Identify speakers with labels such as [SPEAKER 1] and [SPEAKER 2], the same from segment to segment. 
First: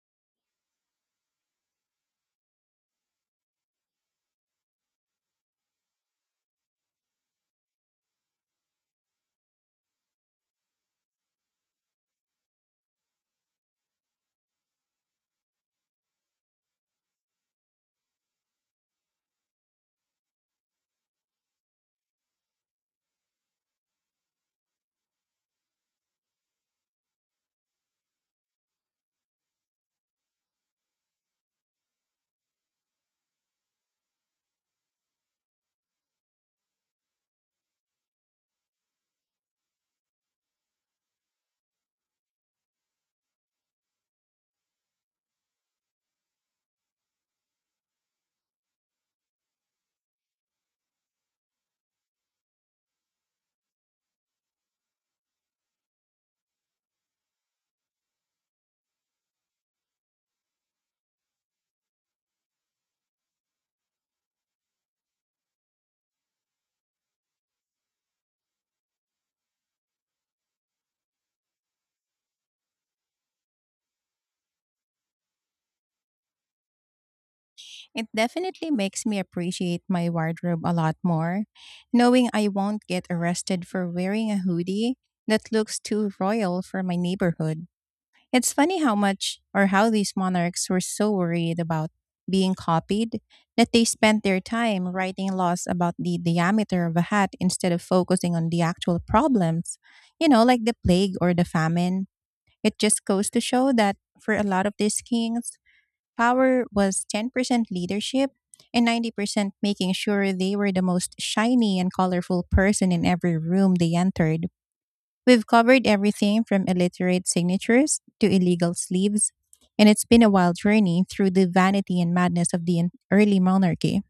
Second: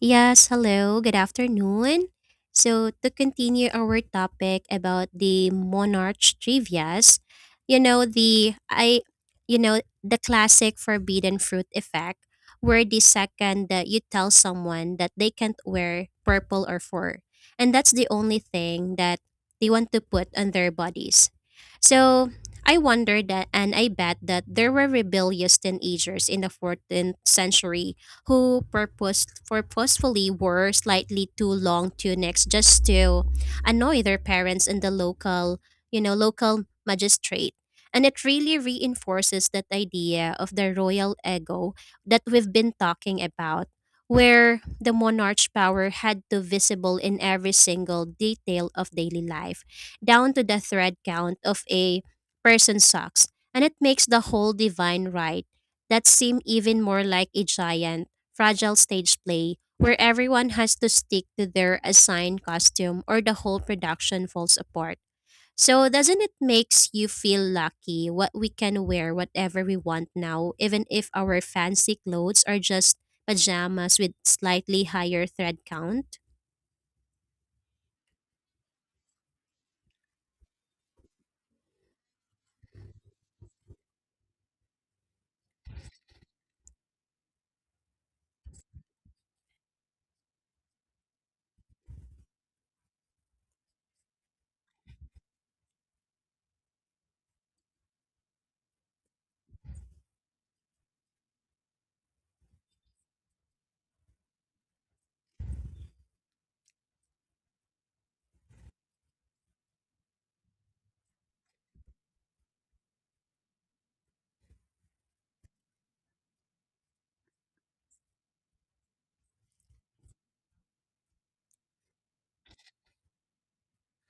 [SPEAKER 1] Yes, hello, good afternoon. So, to continue our topic about the Monarch trivias, you know, the I you know, the classic forbidden fruit effect where the second that you tell someone that they can't wear purple or fur, and that's the only thing that they want to put on their bodies. So, I wonder that and I bet that there were rebellious teenagers in the 14th century who purposefully wore slightly too long tunics just to annoy their parents and the local magistrate. And it really reinforces that idea of the royal ego that we've been talking about, where the monarch's power had to visible in every single detail of daily life, down to the thread count of a person's socks. And it makes the whole divine right that seem even more like a giant fragile stage play where everyone has to stick to their assigned costume or the whole production falls apart. So doesn't it makes you feel lucky what we can wear whatever we want now, even if our fancy clothes are just pajamas with slightly higher thread count?
[SPEAKER 2] It definitely makes me appreciate my wardrobe a lot more, knowing I won't get arrested for wearing a hoodie that looks too royal for my neighborhood. It's funny how much or how these monarchs were so worried about being copied that they spent their time writing laws about the diameter of a hat instead of focusing on the actual problems, like the plague or the famine. It just goes to show that for a lot of these kings, power was 10% leadership and 90% making sure they were the most shiny and colorful person in every room they entered. We've covered everything from illiterate signatures to illegal sleeves, and it's been a wild journey through the vanity and madness of the early monarchy.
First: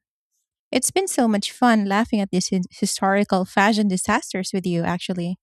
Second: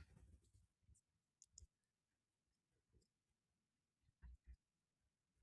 [SPEAKER 2] It's been so much fun laughing at these historical fashion disasters with you, actually.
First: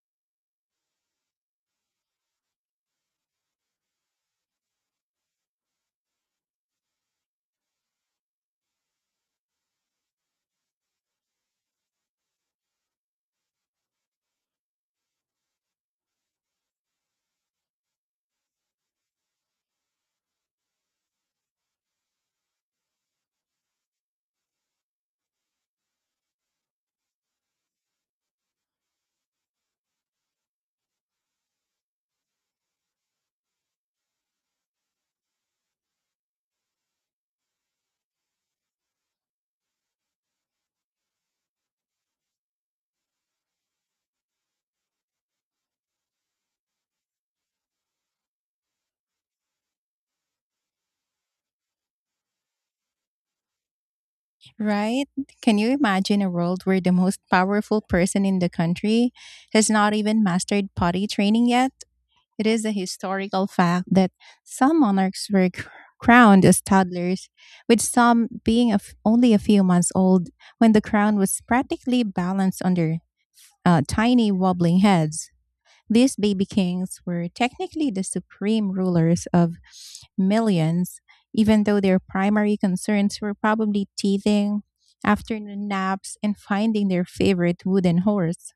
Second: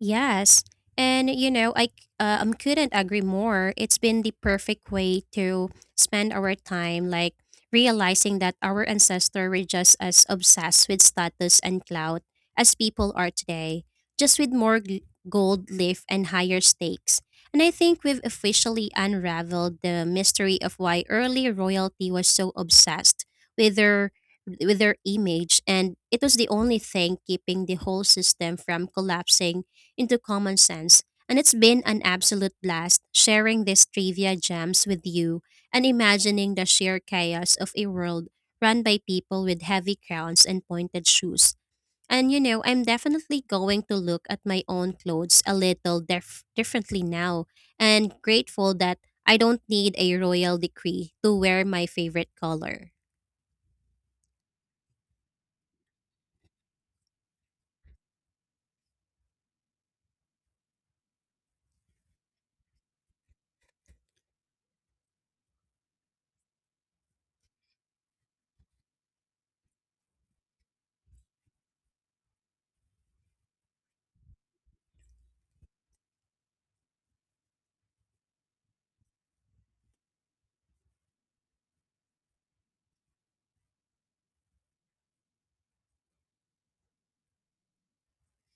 [SPEAKER 1] Yes. And you know, I couldn't agree more. It's been the perfect way to spend our time, like realizing that our ancestors were just as obsessed with status and clout as people are today, just with more gold leaf and higher stakes. And I think we've officially unraveled the mystery of why early royalty was so obsessed with their image, and it was the only thing keeping the whole system from collapsing into common sense, and it's been an absolute blast sharing these trivia gems with you and imagining the sheer chaos of a world run by people with heavy crowns and pointed shoes. And you know, I'm definitely going to look at my own clothes a little differently now and grateful that I don't need a royal decree to wear my favorite color.
[SPEAKER 2] Right? Can you imagine a world where the most powerful person in the country has not even mastered potty training yet? It is a historical fact that some monarchs were crowned as toddlers, with some being only a few months old when the crown was practically balanced on their tiny wobbling heads. These baby kings were technically the supreme rulers of millions, even though their primary concerns were probably teething, afternoon naps, and finding their favorite wooden horse.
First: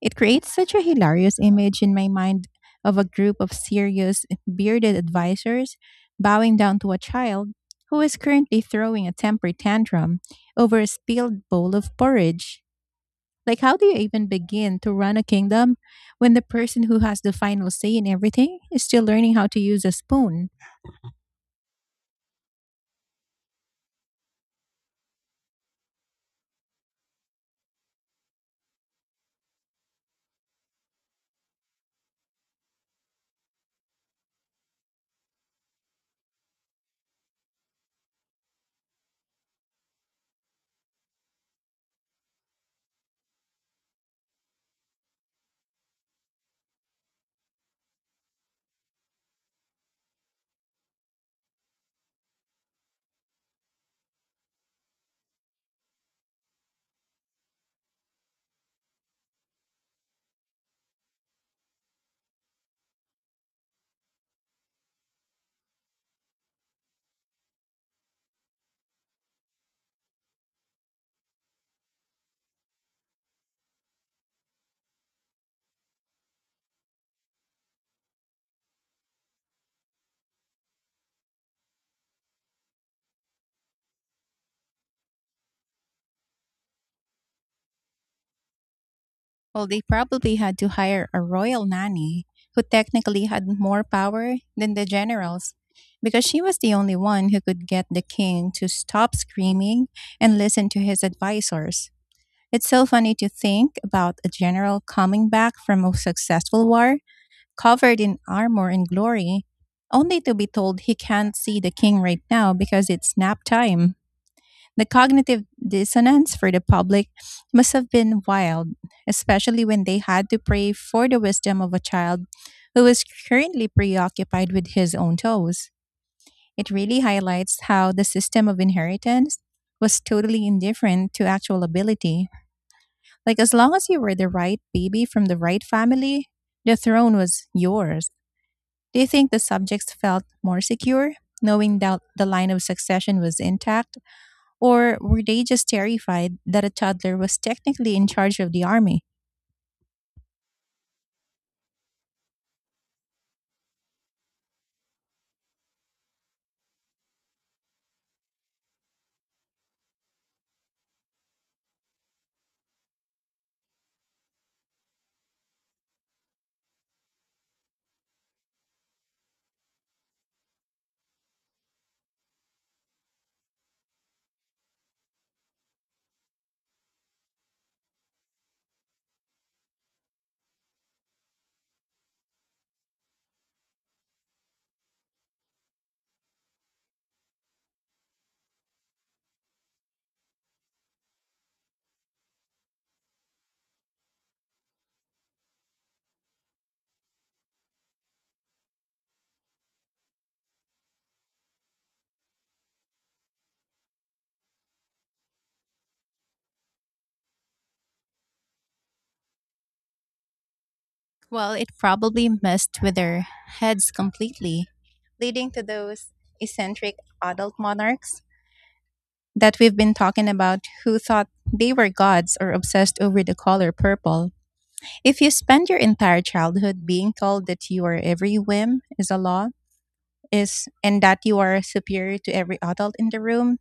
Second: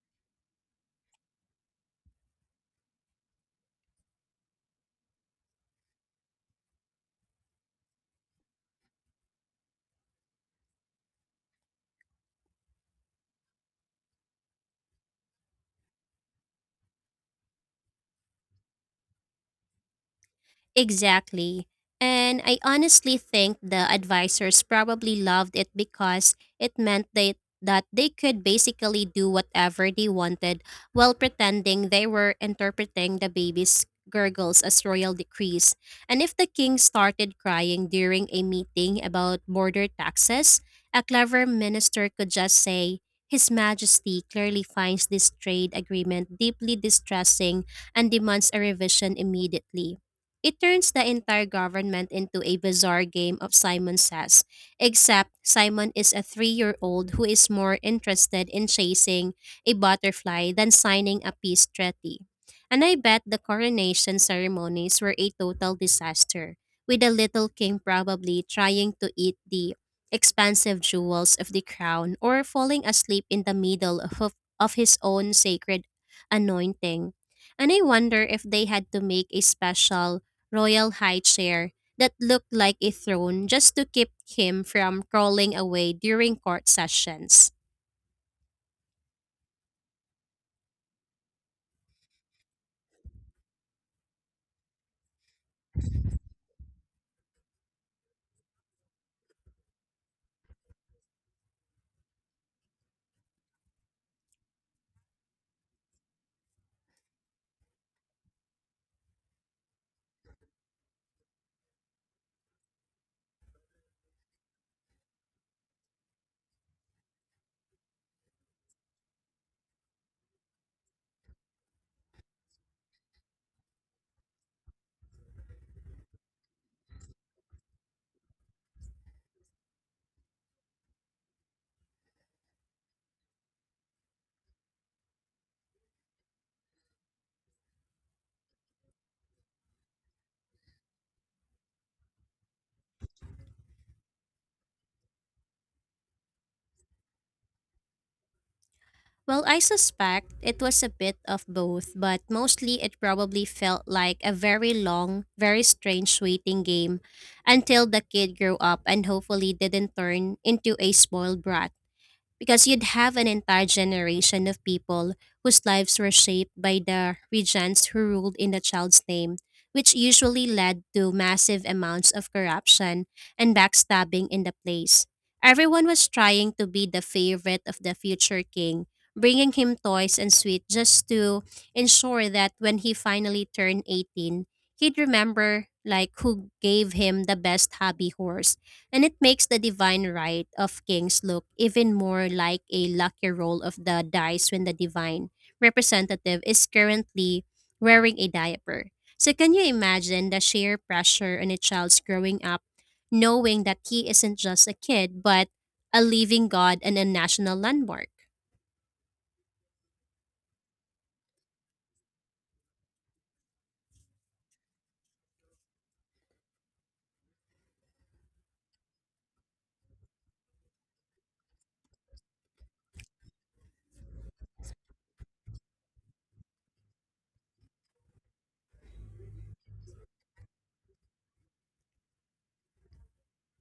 [SPEAKER 2] It creates such a hilarious image in my mind of a group of serious, bearded advisors bowing down to a child who is currently throwing a temper tantrum over a spilled bowl of porridge. Like, how do you even begin to run a kingdom when the person who has the final say in everything is still learning how to use a spoon?
[SPEAKER 1] Exactly. And I honestly think the advisors probably loved it because it meant that they could basically do whatever they wanted while pretending they were interpreting the baby's gurgles as royal decrees. And if the king started crying during a meeting about border taxes, a clever minister could just say, "His Majesty clearly finds this trade agreement deeply distressing and demands a revision immediately." It turns the entire government into a bizarre game of Simon Says, except Simon is a 3-year-old old who is more interested in chasing a butterfly than signing a peace treaty. And I bet the coronation ceremonies were a total disaster, with the little king probably trying to eat the expansive jewels of the crown or falling asleep in the middle of his own sacred anointing. And I wonder if they had to make a special royal high chair that looked like a throne just to keep him from crawling away during court sessions.
[SPEAKER 2] Well, they probably had to hire a royal nanny who technically had more power than the generals because she was the only one who could get the king to stop screaming and listen to his advisors. It's so funny to think about a general coming back from a successful war, covered in armor and glory, only to be told he can't see the king right now because it's nap time. The cognitive dissonance for the public must have been wild, especially when they had to pray for the wisdom of a child who is currently preoccupied with his own toes. It really highlights how the system of inheritance was totally indifferent to actual ability. Like, as long as you were the right baby from the right family, the throne was yours. Do you think the subjects felt more secure knowing that the line of succession was intact, or were they just terrified that a toddler was technically in charge of the army?
[SPEAKER 1] Well, I suspect it was a bit of both, but mostly it probably felt like a very long, very strange waiting game until the kid grew up and hopefully didn't turn into a spoiled brat, because you'd have an entire generation of people whose lives were shaped by the regents who ruled in the child's name, which usually led to massive amounts of corruption and backstabbing in the place. Everyone was trying to be the favorite of the future king, bringing him toys and sweets just to ensure that when he finally turned 18, he'd remember like who gave him the best hobby horse. And it makes the divine right of kings look even more like a lucky roll of the dice when the divine representative is currently wearing a diaper. So, can you imagine the sheer pressure on a child's growing up, knowing that he isn't just a kid, but a living god and a national landmark?
[SPEAKER 2] Well, it probably messed with their heads completely, leading to those eccentric adult monarchs that we've been talking about who thought they were gods or obsessed over the color purple. If you spend your entire childhood being told that your every whim is a law, is and that you are superior to every adult in the room,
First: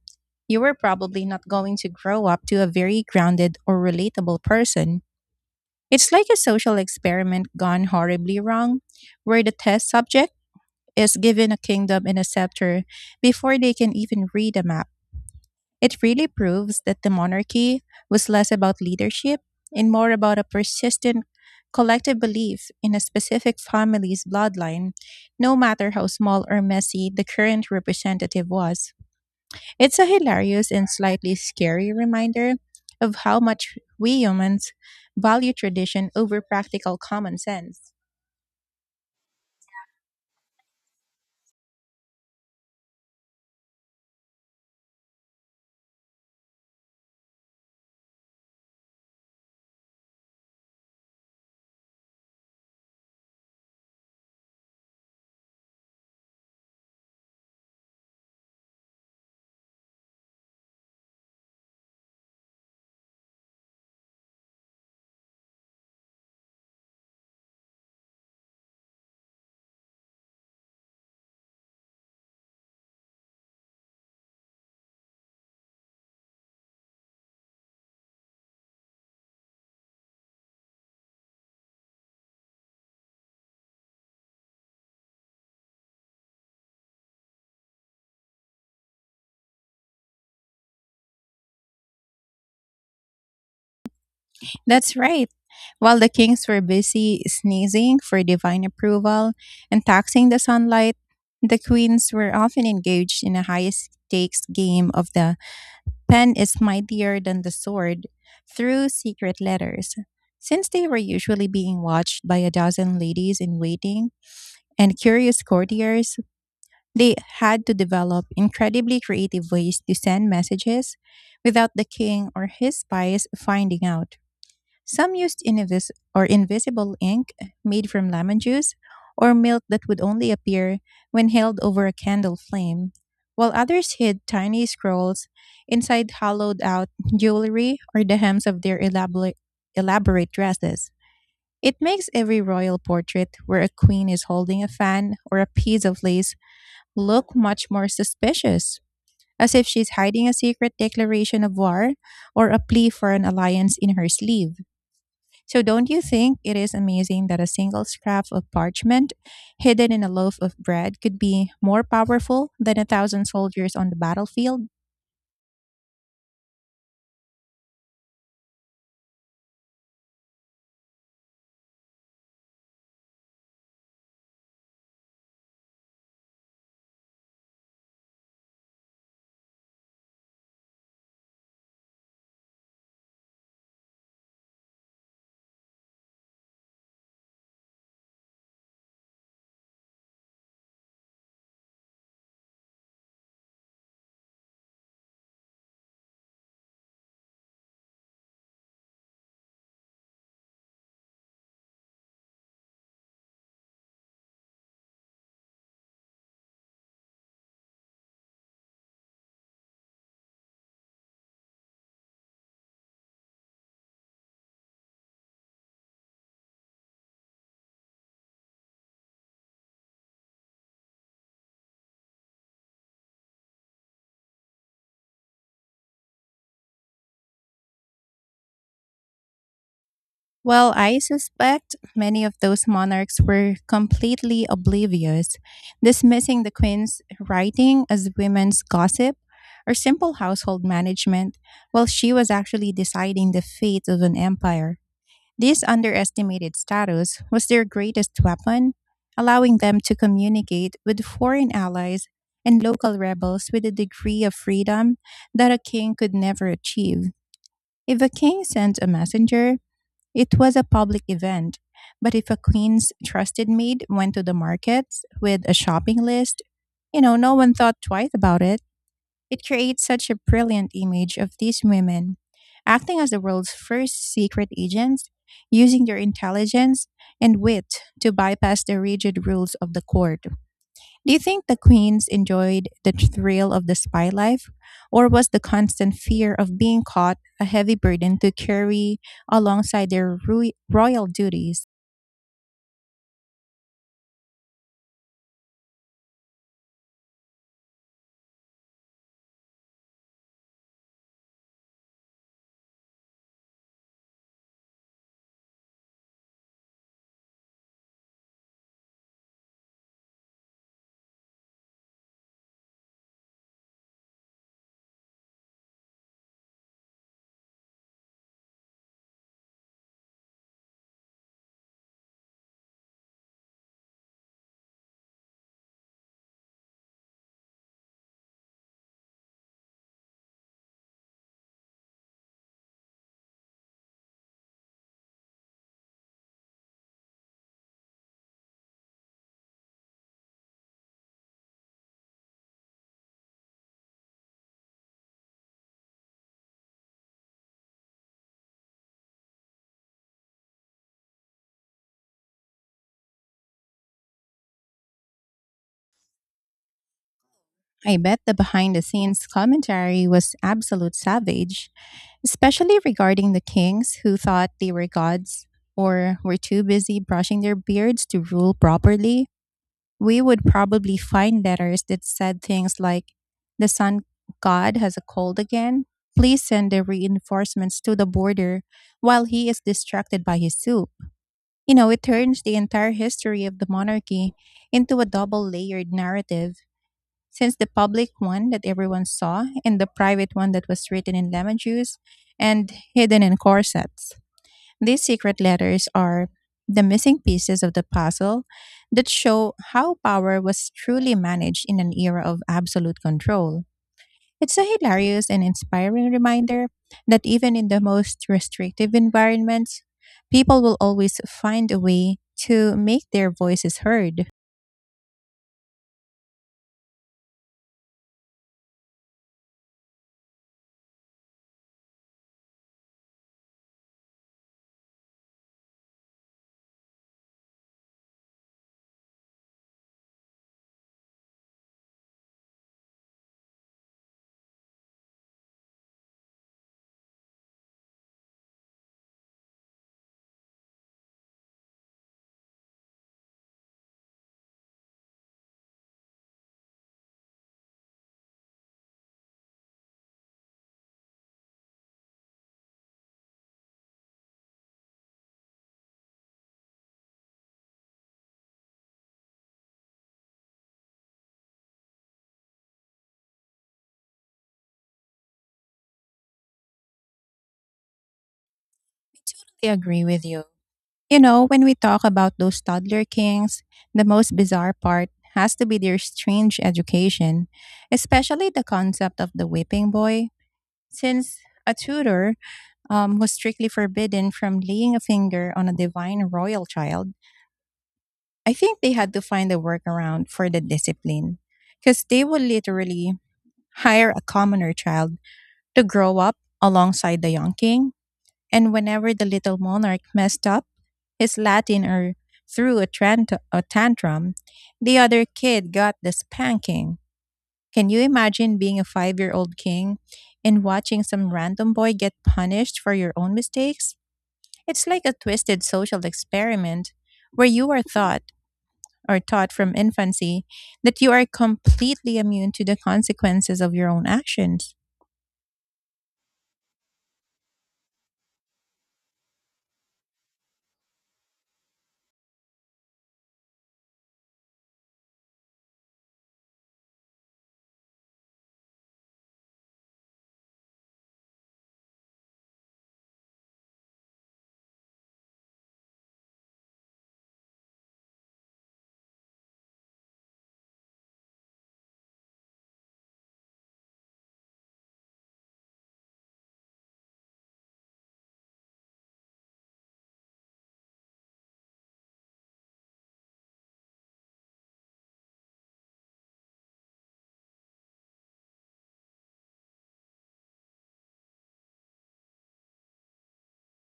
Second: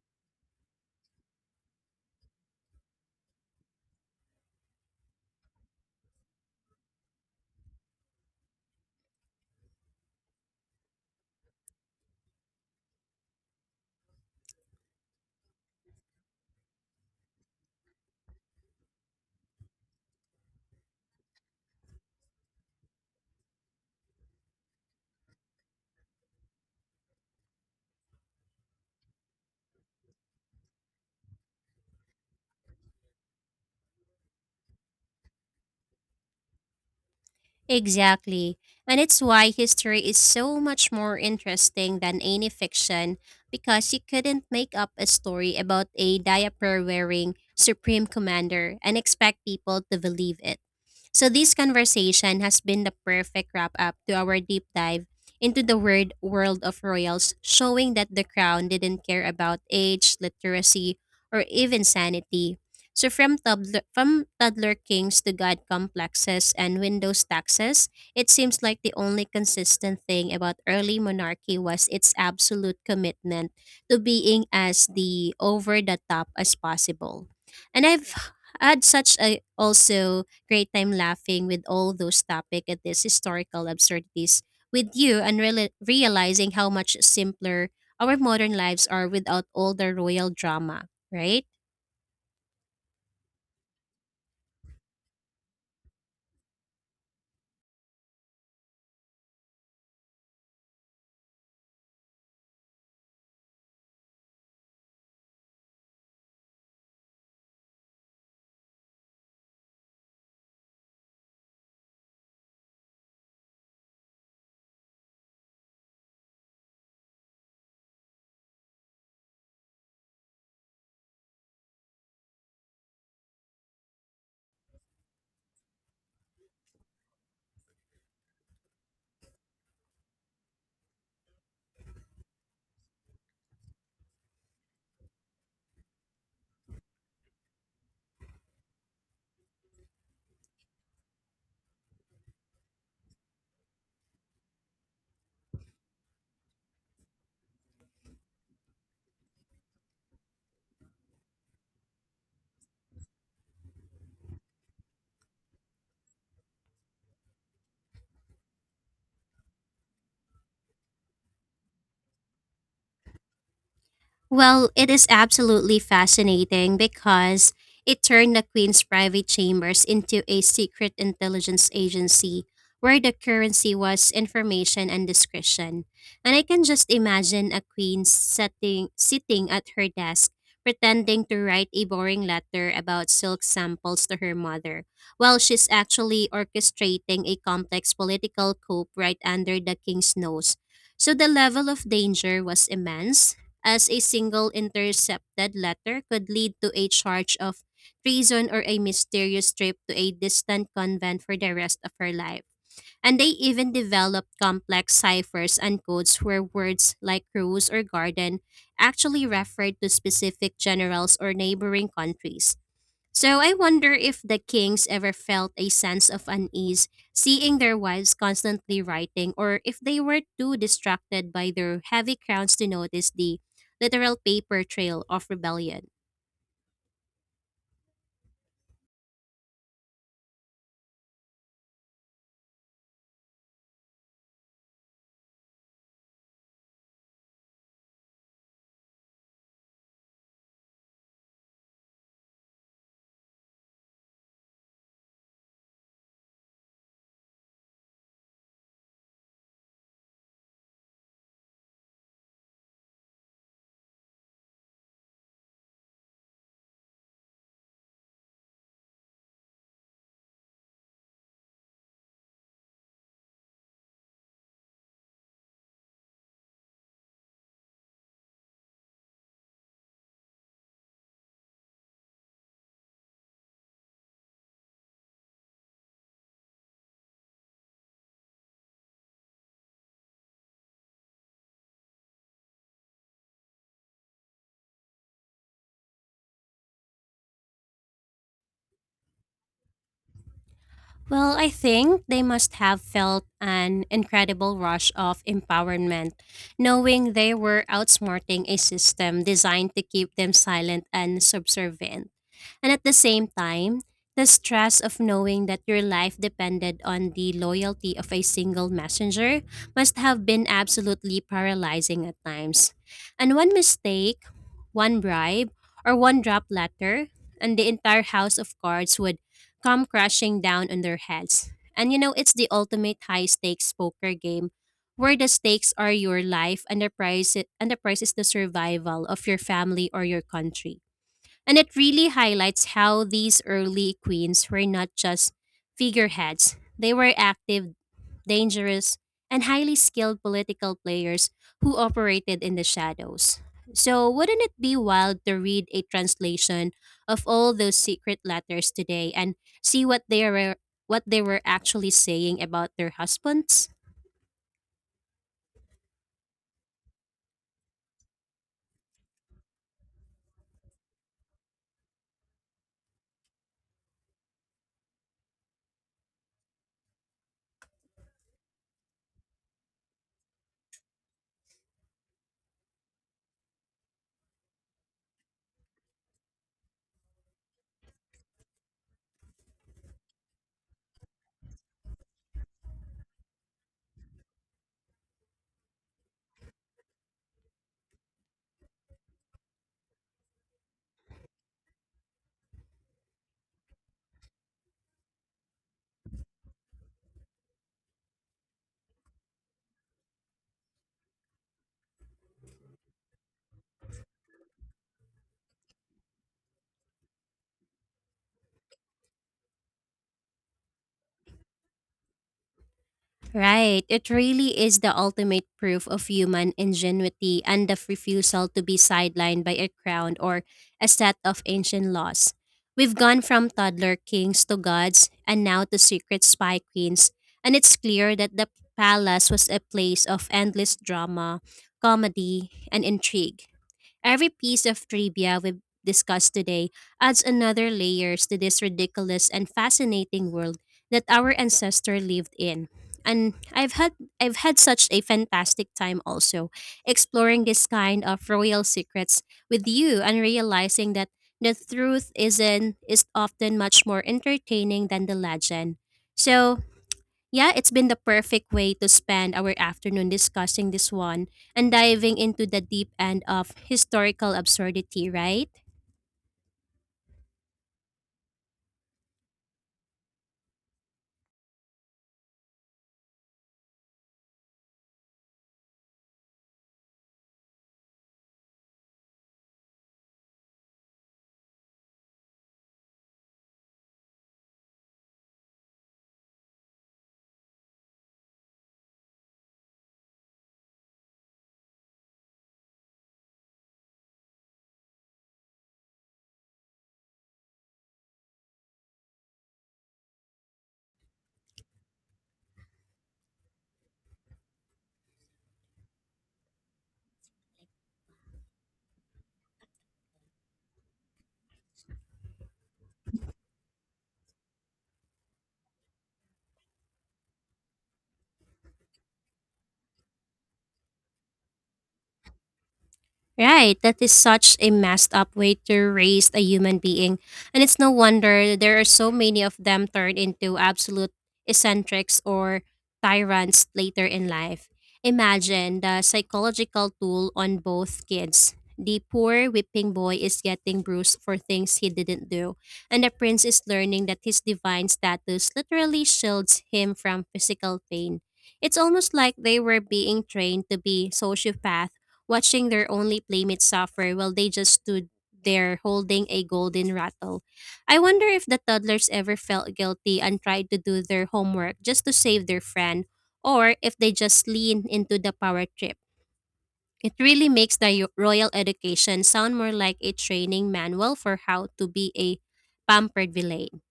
[SPEAKER 2] you are probably not going to grow up to a very grounded or relatable person. It's like a social experiment gone horribly wrong, where the test subject is given a kingdom and a scepter before they can even read a map. It really proves that the monarchy was less about leadership and more about a persistent collective belief in a specific family's bloodline, no matter how small or messy the current representative was. It's a hilarious and slightly scary reminder of how much we humans value tradition over practical common sense.
[SPEAKER 1] Exactly. And it's why history is so much more interesting than any fiction, because you couldn't make up a story about a diaper wearing supreme commander and expect people to believe it. So this conversation has been the perfect wrap up to our deep dive into the word world of royals, showing that the crown didn't care about age, literacy, or even sanity. So from toddler kings to god complexes and Windows taxes, it seems like the only consistent thing about early monarchy was its absolute commitment to being as the over the top as possible. And I've had such a also great time laughing with all those topic at these historical absurdities with you and realizing how much simpler our modern lives are without all the royal drama, right?
[SPEAKER 2] That's right. While the kings were busy sneezing for divine approval and taxing the sunlight, the queens were often engaged in a high stakes game of "the pen is mightier than the sword" through secret letters. Since they were usually being watched by a dozen ladies in waiting and curious courtiers, they had to develop incredibly creative ways to send messages without the king or his spies finding out. Some used invis- or invisible ink made from lemon juice or milk that would only appear when held over a candle flame, while others hid tiny scrolls inside hollowed out jewelry or the hems of their elaborate dresses. It makes every royal portrait where a queen is holding a fan or a piece of lace look much more suspicious, as if she's hiding a secret declaration of war or a plea for an alliance in her sleeve. So, don't you think it is amazing that a single scrap of parchment hidden in a loaf of bread could be more powerful than a thousand soldiers on the battlefield?
[SPEAKER 1] Well, it is absolutely fascinating because it turned the Queen's private chambers into a secret intelligence agency where the currency was information and discretion. And I can just imagine a queen sitting at her desk, pretending to write a boring letter about silk samples to her mother, while she's actually orchestrating a complex political coup right under the king's nose. So the level of danger was immense, as a single intercepted letter could lead to a charge of treason or a mysterious trip to a distant convent for the rest of her life. And they even developed complex ciphers and codes where words like rose or garden actually referred to specific generals or neighboring countries. So I wonder if the kings ever felt a sense of unease seeing their wives constantly writing, or if they were too distracted by their heavy crowns to notice the literal paper trail of rebellion.
[SPEAKER 2] Well, I suspect many of those monarchs were completely oblivious, dismissing the queen's writing as women's gossip or simple household management while she was actually deciding the fate of an empire. This underestimated status was their greatest weapon, allowing them to communicate with foreign allies and local rebels with a degree of freedom that a king could never achieve. If a king sent a messenger, it was a public event. But if a queen's trusted maid went to the markets with a shopping list, no one thought twice about it. It creates such a brilliant image of these women, acting as the world's first secret agents, using their intelligence and wit to bypass the rigid rules of the court. Do you think the queens enjoyed the thrill of the spy life, or was the constant fear of being caught a heavy burden to carry alongside their royal
[SPEAKER 1] Well, I
[SPEAKER 2] duties?
[SPEAKER 1] think they must have felt an incredible rush of empowerment, knowing they were outsmarting a system designed to keep them silent and subservient. And at the same time, the stress of knowing that your life depended on the loyalty of a single messenger must have been absolutely paralyzing at times. And one mistake, one bribe, or one drop letter, and the entire house of cards would come crashing down on their heads. And you know, it's the ultimate high stakes poker game where the stakes are your life and the price is the survival of your family or your country. And it really highlights how these early queens were not just figureheads, they were active, dangerous, and highly skilled political players who operated in the shadows. So, wouldn't it be wild to read a translation of all those secret letters today and see what they were actually saying about their husbands?
[SPEAKER 2] I bet the behind the scenes commentary was absolute savage, especially regarding the kings who thought they were gods or were too busy brushing their beards to rule properly. We would probably find letters that said things like, "The sun god has a cold again. Please send the reinforcements to the border while he is distracted by his soup." It turns the entire history of the monarchy into a double layered narrative, since the public one that everyone saw and the private one that was written in lemon juice and hidden in corsets. These secret letters are the missing pieces of the puzzle that show how power was truly managed in an era of absolute control. It's a hilarious and inspiring reminder that even in the most restrictive environments, people will always find a way to make their voices
[SPEAKER 1] Right. It
[SPEAKER 2] heard.
[SPEAKER 1] really is the ultimate proof of human ingenuity and the refusal to be sidelined by a crown or a set of ancient laws. We've gone from toddler kings to gods and now to secret spy queens, and it's clear that the palace was a place of endless drama, comedy, and intrigue. Every piece of trivia we've discussed today adds another layers to this ridiculous and fascinating world that our ancestor lived in. And I've had such a fantastic time also exploring this kind of royal secrets with you and realizing that the truth isn't is often much more entertaining than the legend. So, yeah, it's been the perfect way to spend our afternoon discussing this one and diving into the deep end of historical absurdity, right?
[SPEAKER 2] I agree with you. When we talk about those toddler kings, the most bizarre part has to be their strange education, especially the concept of the whipping boy, since a tutor was strictly forbidden from laying a finger on a divine royal child. I think they had to find a workaround for the discipline, because they would literally hire a commoner child to grow up alongside the young king, and whenever the little monarch messed up his Latin or threw a tantrum, the other kid got the spanking. Can you imagine being a 5-year old king and watching some random boy get punished for your own mistakes? It's like a twisted social experiment where you are thought or taught from infancy that you are completely immune to the consequences of
[SPEAKER 1] Right,
[SPEAKER 2] your
[SPEAKER 1] that
[SPEAKER 2] own
[SPEAKER 1] is such a
[SPEAKER 2] actions.
[SPEAKER 1] messed up way to raise a human being. And it's no wonder there are so many of them turned into absolute eccentrics or tyrants later in life. Imagine the psychological toll on both kids. The poor whipping boy is getting bruised for things he didn't do, and the prince is learning that his divine status literally shields him from physical pain. It's almost like they were being trained to be sociopaths, watching their only playmate suffer while they just stood there holding a golden rattle. I wonder if the toddlers ever felt guilty and tried to do their homework just to save their friend, or if they just leaned into the power trip. It really makes the royal education sound more like a training manual for how to be a pampered villain.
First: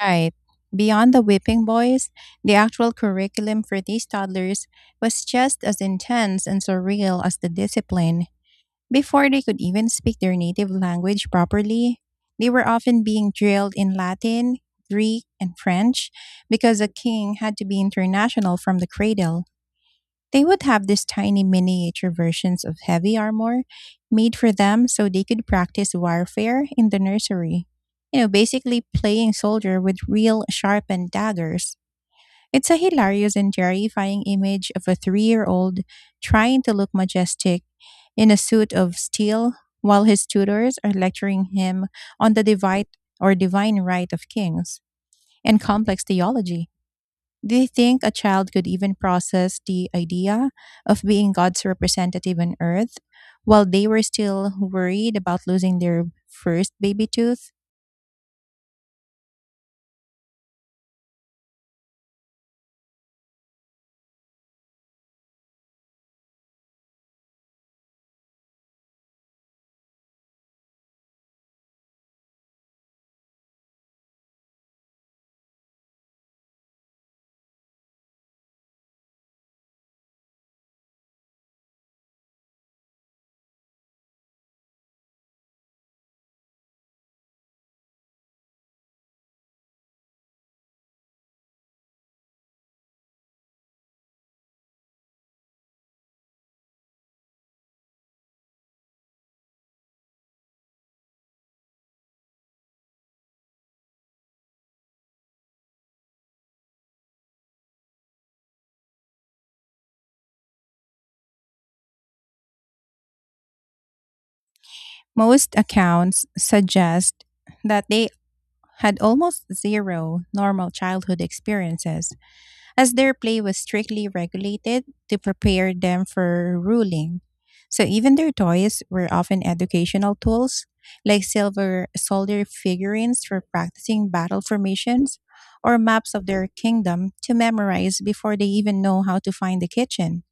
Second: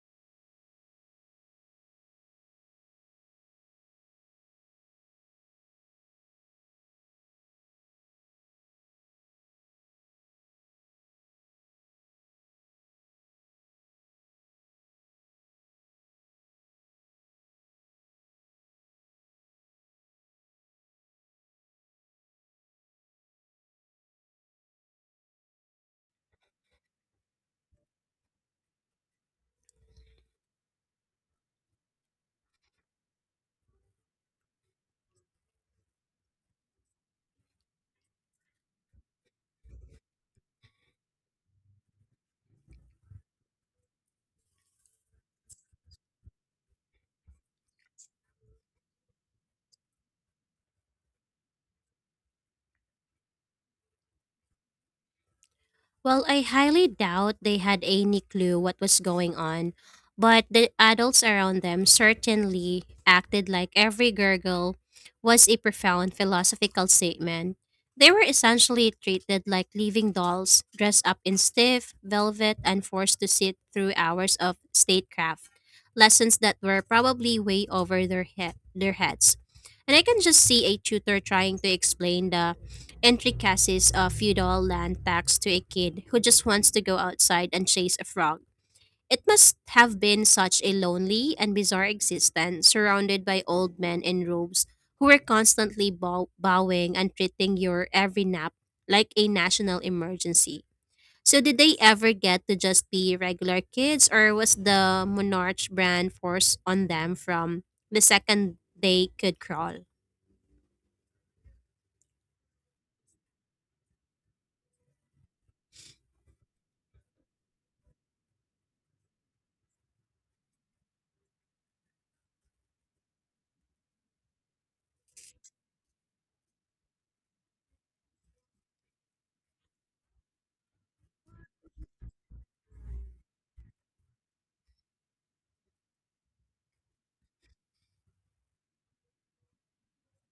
[SPEAKER 2] Right. Beyond the whipping boys, the actual curriculum for these toddlers was just as intense and surreal as the discipline. Before they could even speak their native language properly, they were often being drilled in Latin, Greek, and French, because a king had to be international from the cradle. They would have these tiny miniature versions of heavy armor made for them so they could practice warfare in the nursery. Basically playing soldier with real sharpened daggers. It's a hilarious and terrifying image of a 3-year old trying to look majestic in a suit of steel while his tutors are lecturing him on the divide or divine right of kings and complex theology. Do you think a child could even process the idea of being God's representative on earth while they were still worried about losing their
[SPEAKER 1] Well, I
[SPEAKER 2] first
[SPEAKER 1] highly
[SPEAKER 2] baby
[SPEAKER 1] doubt
[SPEAKER 2] tooth?
[SPEAKER 1] they had any clue what was going on, but the adults around them certainly acted like every gurgle was a profound philosophical statement. They were essentially treated like living dolls, dressed up in stiff velvet and forced to sit through hours of statecraft, lessons that were probably way over their heads. And I can just see a tutor trying to explain the intricacies of feudal land tax to a kid who just wants to go outside and chase a frog. It must have been such a lonely and bizarre existence, surrounded by old men in robes who were constantly bowing and treating your every nap like a national emergency. So, did they ever get to just be regular kids, or was the monarch brand forced on them from the second they could crawl?
[SPEAKER 2] Most accounts suggest that they had almost zero normal childhood experiences, as their play was strictly regulated to prepare them for ruling. So even their toys were often educational tools, like silver soldier figurines for practicing battle formations or maps of their kingdom to memorize before they even know how to find the kitchen.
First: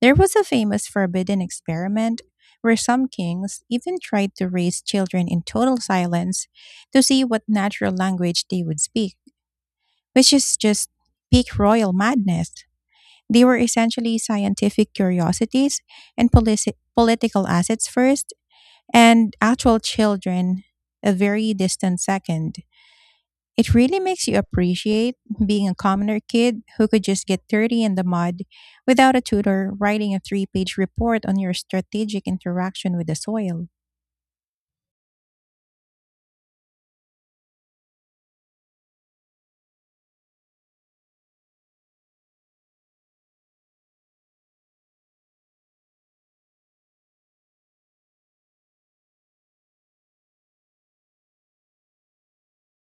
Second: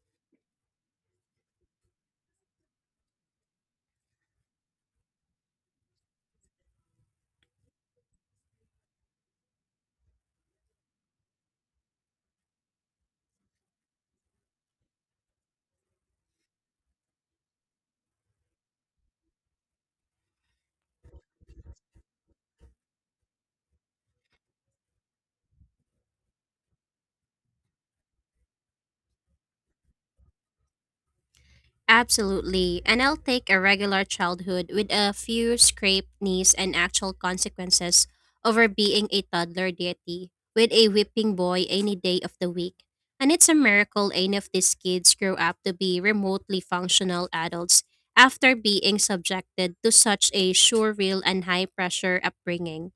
[SPEAKER 2] There was a famous forbidden experiment where some kings even tried to raise children in total silence to see what natural language they would speak, which is just peak royal madness. They were essentially scientific curiosities and political assets first, and actual children a very distant second. It really makes you appreciate being a commoner kid who could just get dirty in the mud without a tutor writing a three-page report on your strategic
[SPEAKER 1] Absolutely,
[SPEAKER 2] interaction
[SPEAKER 1] and
[SPEAKER 2] with the
[SPEAKER 1] I'll take a
[SPEAKER 2] soil.
[SPEAKER 1] regular childhood with a few scraped knees and actual consequences over being a toddler deity with a whipping boy any day of the week. And it's a miracle any of these kids grow up to be remotely functional adults after being subjected to such a surreal and high pressure upbringing.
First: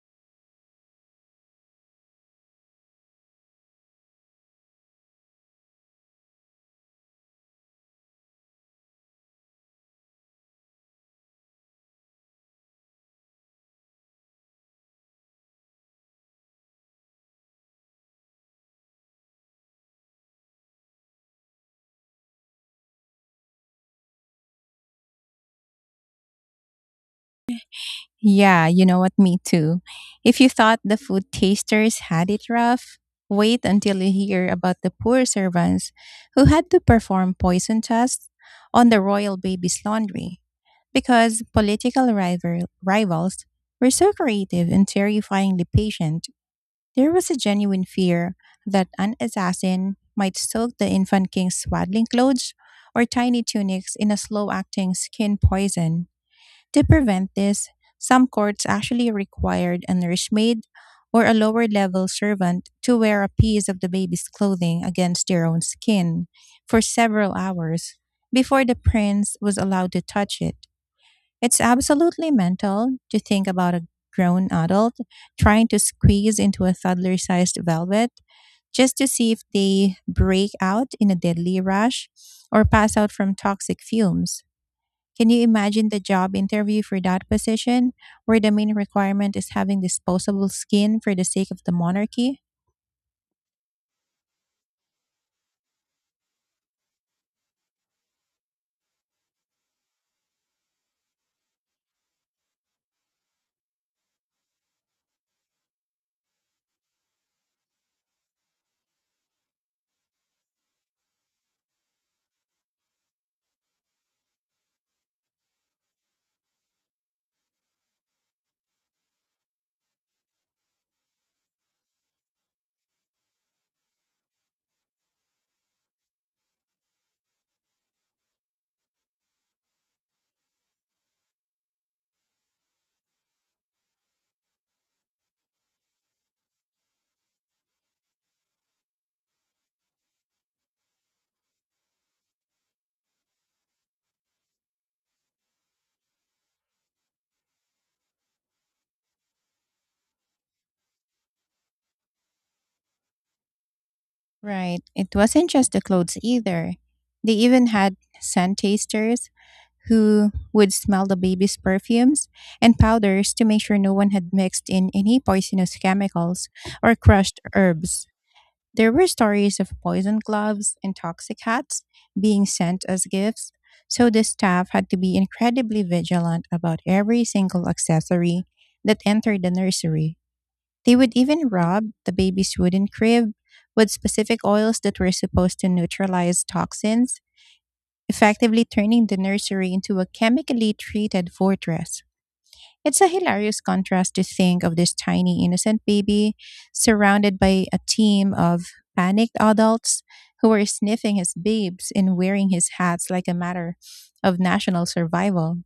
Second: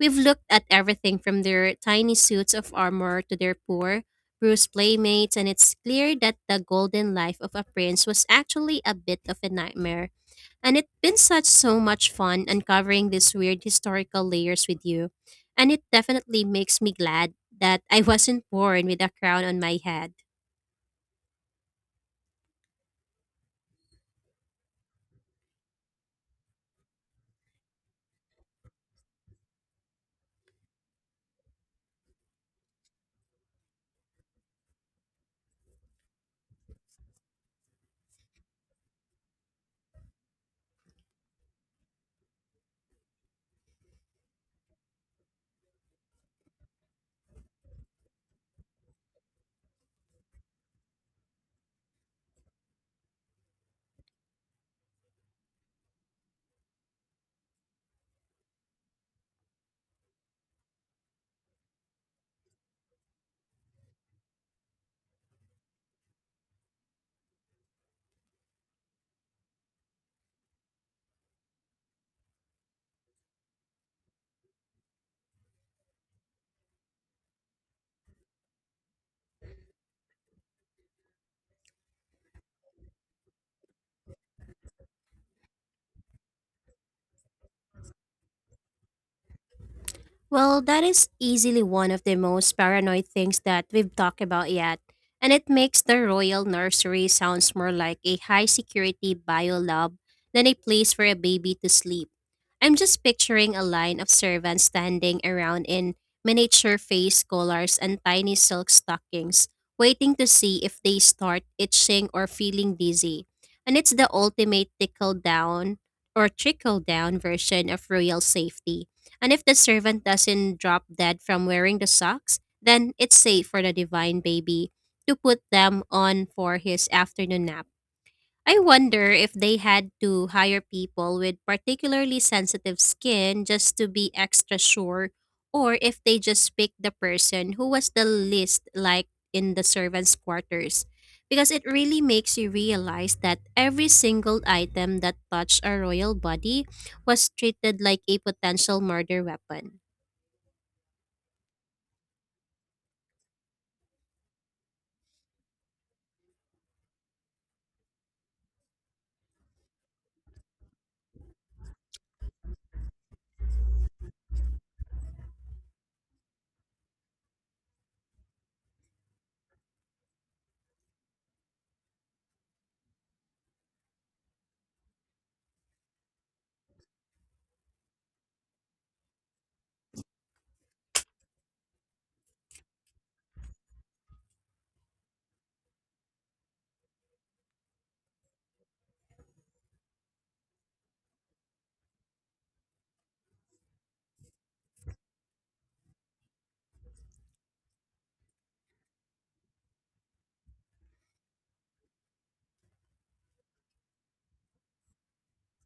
[SPEAKER 1] We've looked at everything from their tiny suits of armor to their poor, bruised playmates, and it's clear that the golden life of a prince was actually a bit of a nightmare. And it's been such so much fun uncovering these weird historical layers with you. And it definitely makes me glad that I wasn't born with a crown on my head.
[SPEAKER 2] Yeah, you know what? Me too. If you thought the food tasters had it rough, wait until you hear about the poor servants who had to perform poison tests on the royal baby's laundry because rivals were so creative and terrifyingly patient. There was a genuine fear that an assassin might soak the infant king's swaddling clothes or tiny tunics in a slow acting skin poison. To prevent this, some courts actually required a nursemaid or a lower level servant to wear a piece of the baby's clothing against their own skin for several hours before the prince was allowed to touch it. It's absolutely mental to think about a grown adult trying to squeeze into a toddler sized velvet just to see if they break out in a deadly rash or pass out from toxic fumes. Can you imagine the job interview for that position, where the main requirement is having disposable
[SPEAKER 1] Well, that
[SPEAKER 2] skin
[SPEAKER 1] is
[SPEAKER 2] for the sake of
[SPEAKER 1] easily
[SPEAKER 2] the
[SPEAKER 1] one of the
[SPEAKER 2] monarchy?
[SPEAKER 1] most paranoid things that we've talked about yet, and it makes the royal nursery sounds more like a high security bio lab than a place for a baby to sleep. I'm just picturing a line of servants standing around in miniature face collars and tiny silk stockings, waiting to see if they start itching or feeling dizzy. And it's the ultimate tickle down or trickle down version of royal safety, and if the servant doesn't drop dead from wearing the socks, then it's safe for the divine baby to put them on for his afternoon nap. I wonder if they had to hire people with particularly sensitive skin just to be extra sure, or if they just picked the person who was the least like in the servants' quarters. Because it really makes you realize that every single item that touched a royal body was treated like a potential murder weapon.
[SPEAKER 2] Right. It wasn't just the clothes either. They even had scent tasters who would smell the baby's perfumes and powders to make sure no one had mixed in any poisonous chemicals or crushed herbs. There were stories of poison gloves and toxic hats being sent as gifts, so the staff had to be incredibly vigilant about every single accessory that entered the nursery. They would even rub the baby's wooden crib with specific oils that were supposed to neutralize toxins, effectively turning the nursery into a chemically treated fortress. It's a hilarious contrast to think of this tiny, innocent baby surrounded by a team of panicked adults who were sniffing his babes and wearing his hats like a matter of national survival.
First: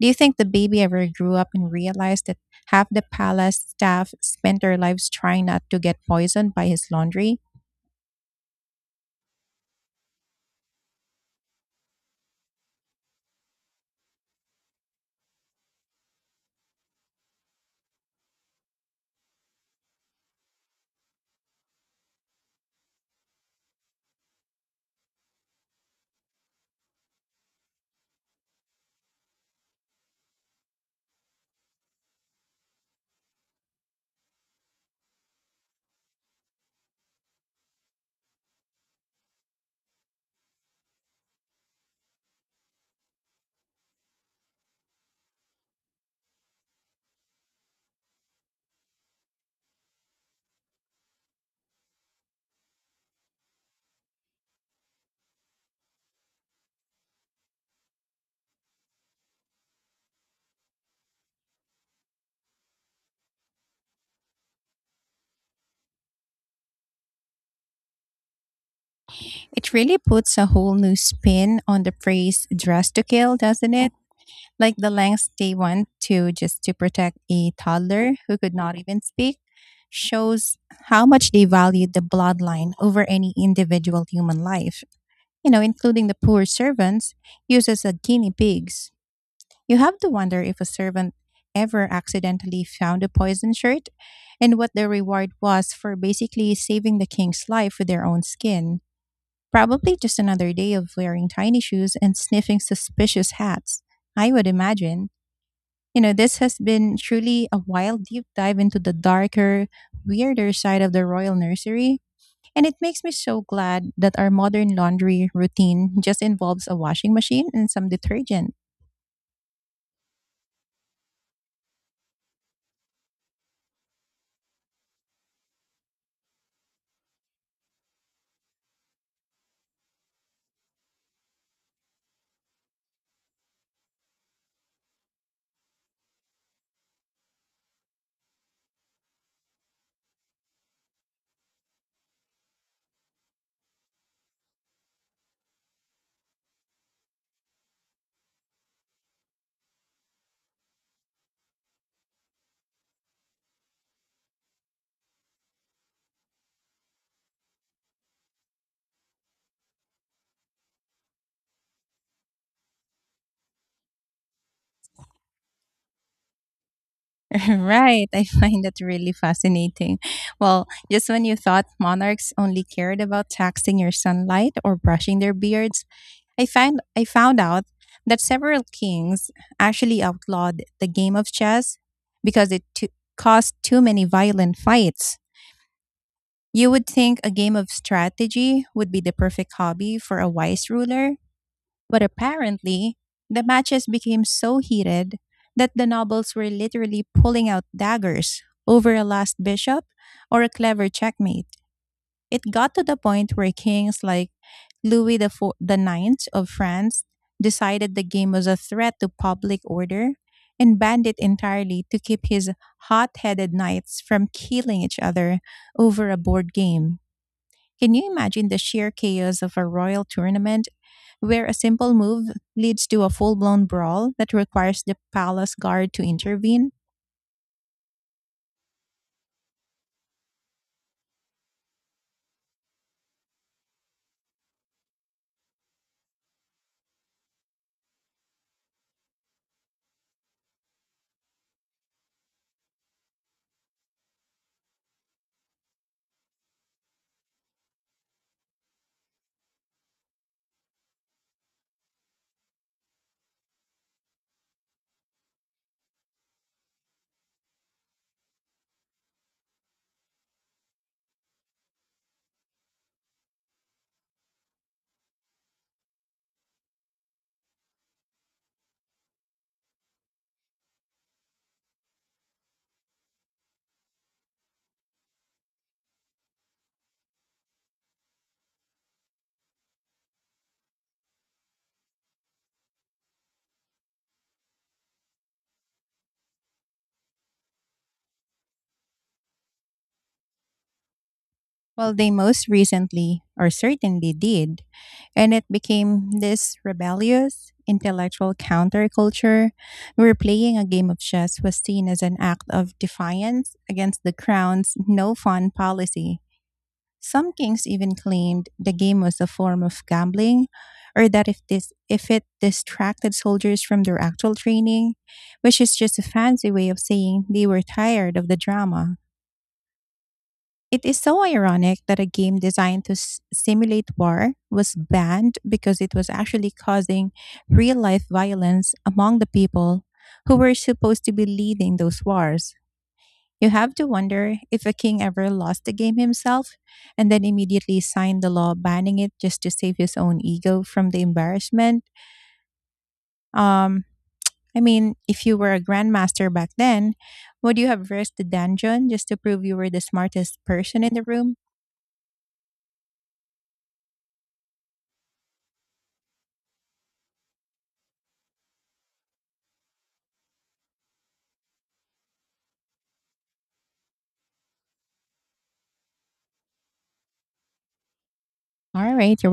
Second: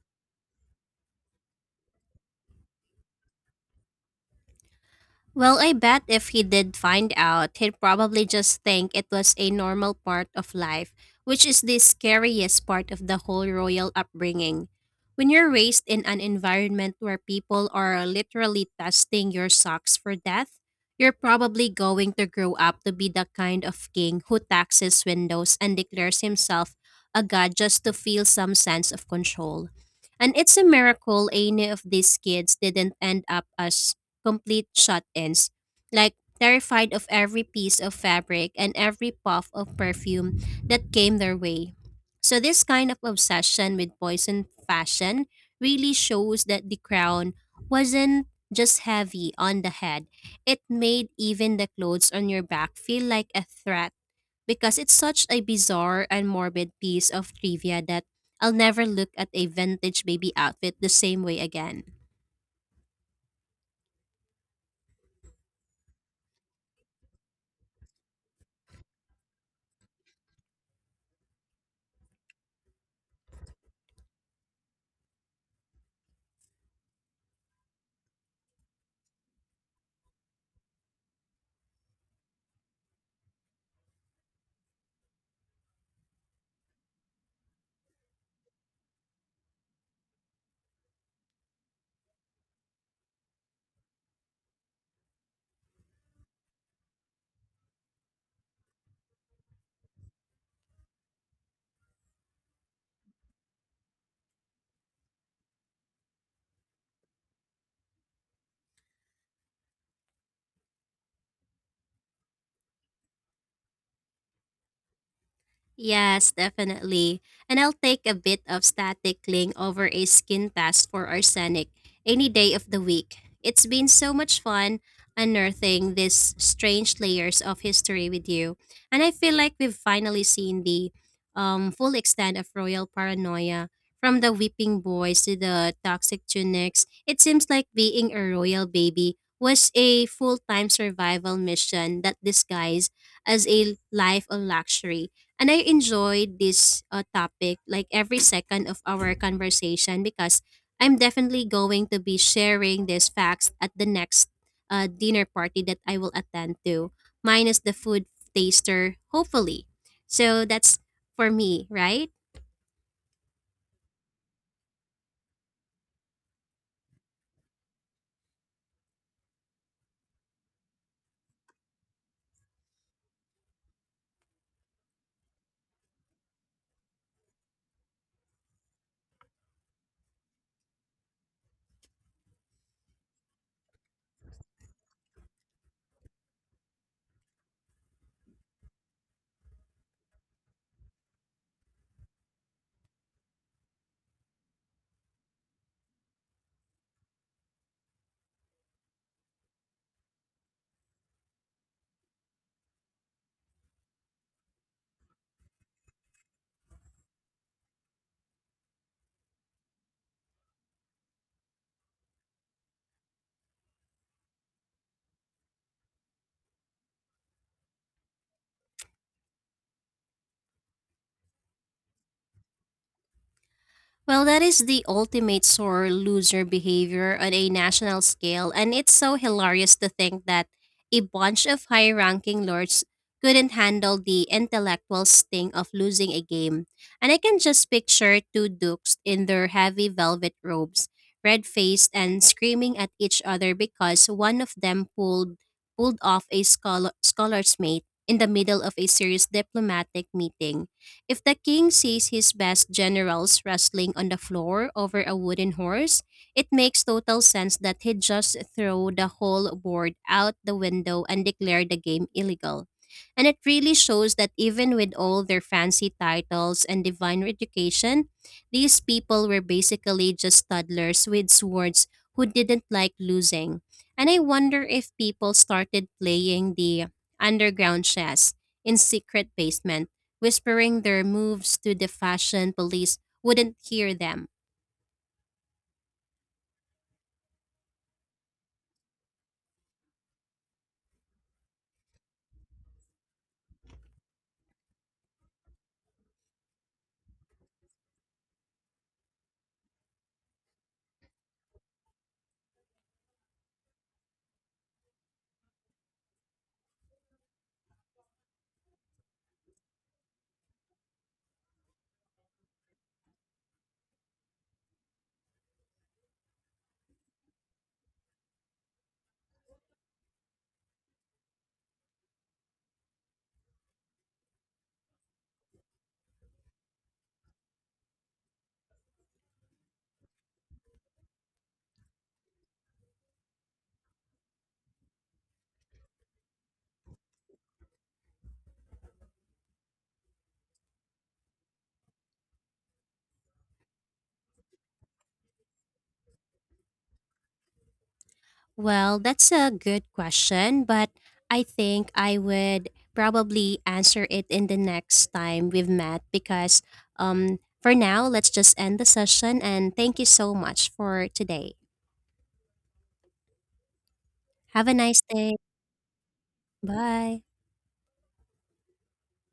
[SPEAKER 2] Do you think the baby ever grew up and realized that half the palace staff spent their lives trying
[SPEAKER 1] Well,
[SPEAKER 2] not
[SPEAKER 1] I
[SPEAKER 2] to
[SPEAKER 1] bet
[SPEAKER 2] get
[SPEAKER 1] if he
[SPEAKER 2] poisoned by
[SPEAKER 1] did
[SPEAKER 2] his
[SPEAKER 1] find
[SPEAKER 2] laundry?
[SPEAKER 1] out, he'd probably just think it was a normal part of life, which is the scariest part of the whole royal upbringing. When you're raised in an environment where people are literally testing your socks for death, you're probably going to grow up to be the kind of king who taxes windows and declares himself a god just to feel some sense of control. And it's a miracle any of these kids didn't end up as complete shut-ins, like terrified of every piece of fabric and every puff of perfume that came their way. So this kind of obsession with poison fashion really shows that the crown wasn't just heavy on the head. It made even the clothes on your back feel like a threat, because it's such a bizarre and morbid piece of trivia that I'll never look at a vintage baby outfit the same way again.
[SPEAKER 2] It really puts a whole new spin on the phrase dress to kill, doesn't it? Like the lengths they went to just to protect a toddler who could not even speak shows how much they valued the bloodline over any individual human life, you know, including the poor servants used as a guinea pigs. You have to wonder if a servant ever accidentally found a poison shirt and what the reward was for basically saving the king's life with their own skin. Probably just another day of wearing tiny shoes and sniffing suspicious hats, I would imagine. This has been truly a wild deep dive into the darker, weirder side of the royal nursery. And it makes me so glad that our modern laundry routine just
[SPEAKER 1] Yes,
[SPEAKER 2] involves a washing
[SPEAKER 1] definitely.
[SPEAKER 2] machine
[SPEAKER 1] And
[SPEAKER 2] and
[SPEAKER 1] I'll
[SPEAKER 2] some
[SPEAKER 1] take a bit
[SPEAKER 2] detergent.
[SPEAKER 1] of static cling over a skin test for arsenic any day of the week. It's been so much fun unearthing these strange layers of history with you. And I feel like we've finally seen the full extent of royal paranoia, from the weeping boys to the toxic tunics. It seems like being a royal baby was a full time survival mission that disguised as a life of luxury. And I enjoyed this topic, like every second of our conversation, because I'm definitely going to be sharing these facts at the next dinner party that I will attend to, minus the food taster, hopefully. So that's for me, right?
[SPEAKER 2] Right. I find that really fascinating. Well, just when you thought monarchs only cared about taxing your sunlight or brushing their beards, I found out that several kings actually outlawed the game of chess because it too caused too many violent fights. You would think a game of strategy would be the perfect hobby for a wise ruler, but apparently, the matches became so heated that the nobles were literally pulling out daggers over a last bishop or a clever checkmate. It got to the point where kings like Louis the Ninth of France decided the game was a threat to public order and banned it entirely to keep his hot-headed knights from killing each other over a board game. Can you imagine the sheer chaos of a royal tournament where a simple move leads to a full-blown brawl
[SPEAKER 1] Well,
[SPEAKER 2] that
[SPEAKER 1] that is
[SPEAKER 2] requires
[SPEAKER 1] the
[SPEAKER 2] the
[SPEAKER 1] ultimate
[SPEAKER 2] palace
[SPEAKER 1] sore
[SPEAKER 2] guard to
[SPEAKER 1] loser
[SPEAKER 2] intervene?
[SPEAKER 1] behavior on a national scale, and it's so hilarious to think that a bunch of high ranking lords couldn't handle the intellectual sting of losing a game. And I can just picture two dukes in their heavy velvet robes, red faced and screaming at each other because one of them pulled off a scholar's mate in the middle of a serious diplomatic meeting. If the king sees his best generals wrestling on the floor over a wooden horse, it makes total sense that he'd just throw the whole board out the window and declare the game illegal. And it really shows that even with all their fancy titles and divine education, these people were basically just toddlers with swords who didn't like losing. And I wonder if people started playing the underground chess in secret basements, whispering their moves to the fashion police wouldn't hear them?
[SPEAKER 2] Well, they most recently, or certainly did, and it became this rebellious, intellectual counterculture where playing a game of chess was seen as an act of defiance against the crown's no fun policy. Some kings even claimed the game was a form of gambling, or that if it distracted soldiers from their actual training, which is just a fancy way of saying they were tired of the drama. It is so ironic that a game designed to simulate war was banned because it was actually causing real life violence among the people who were supposed to be leading those wars. You have to wonder if a king ever lost the game himself and then immediately signed the law banning it just to save his own ego from the embarrassment. Um, I mean, if you were a grandmaster back then, would you have risked the dungeon
[SPEAKER 1] Well,
[SPEAKER 2] just to
[SPEAKER 1] that's
[SPEAKER 2] prove
[SPEAKER 1] a
[SPEAKER 2] you were the
[SPEAKER 1] good
[SPEAKER 2] smartest
[SPEAKER 1] question,
[SPEAKER 2] person
[SPEAKER 1] but
[SPEAKER 2] in the room?
[SPEAKER 1] I think I would probably answer it in the next time we've met, because for now, let's just end the session and thank you so much for today. Have a nice day. Bye.
[SPEAKER 2] All right. You're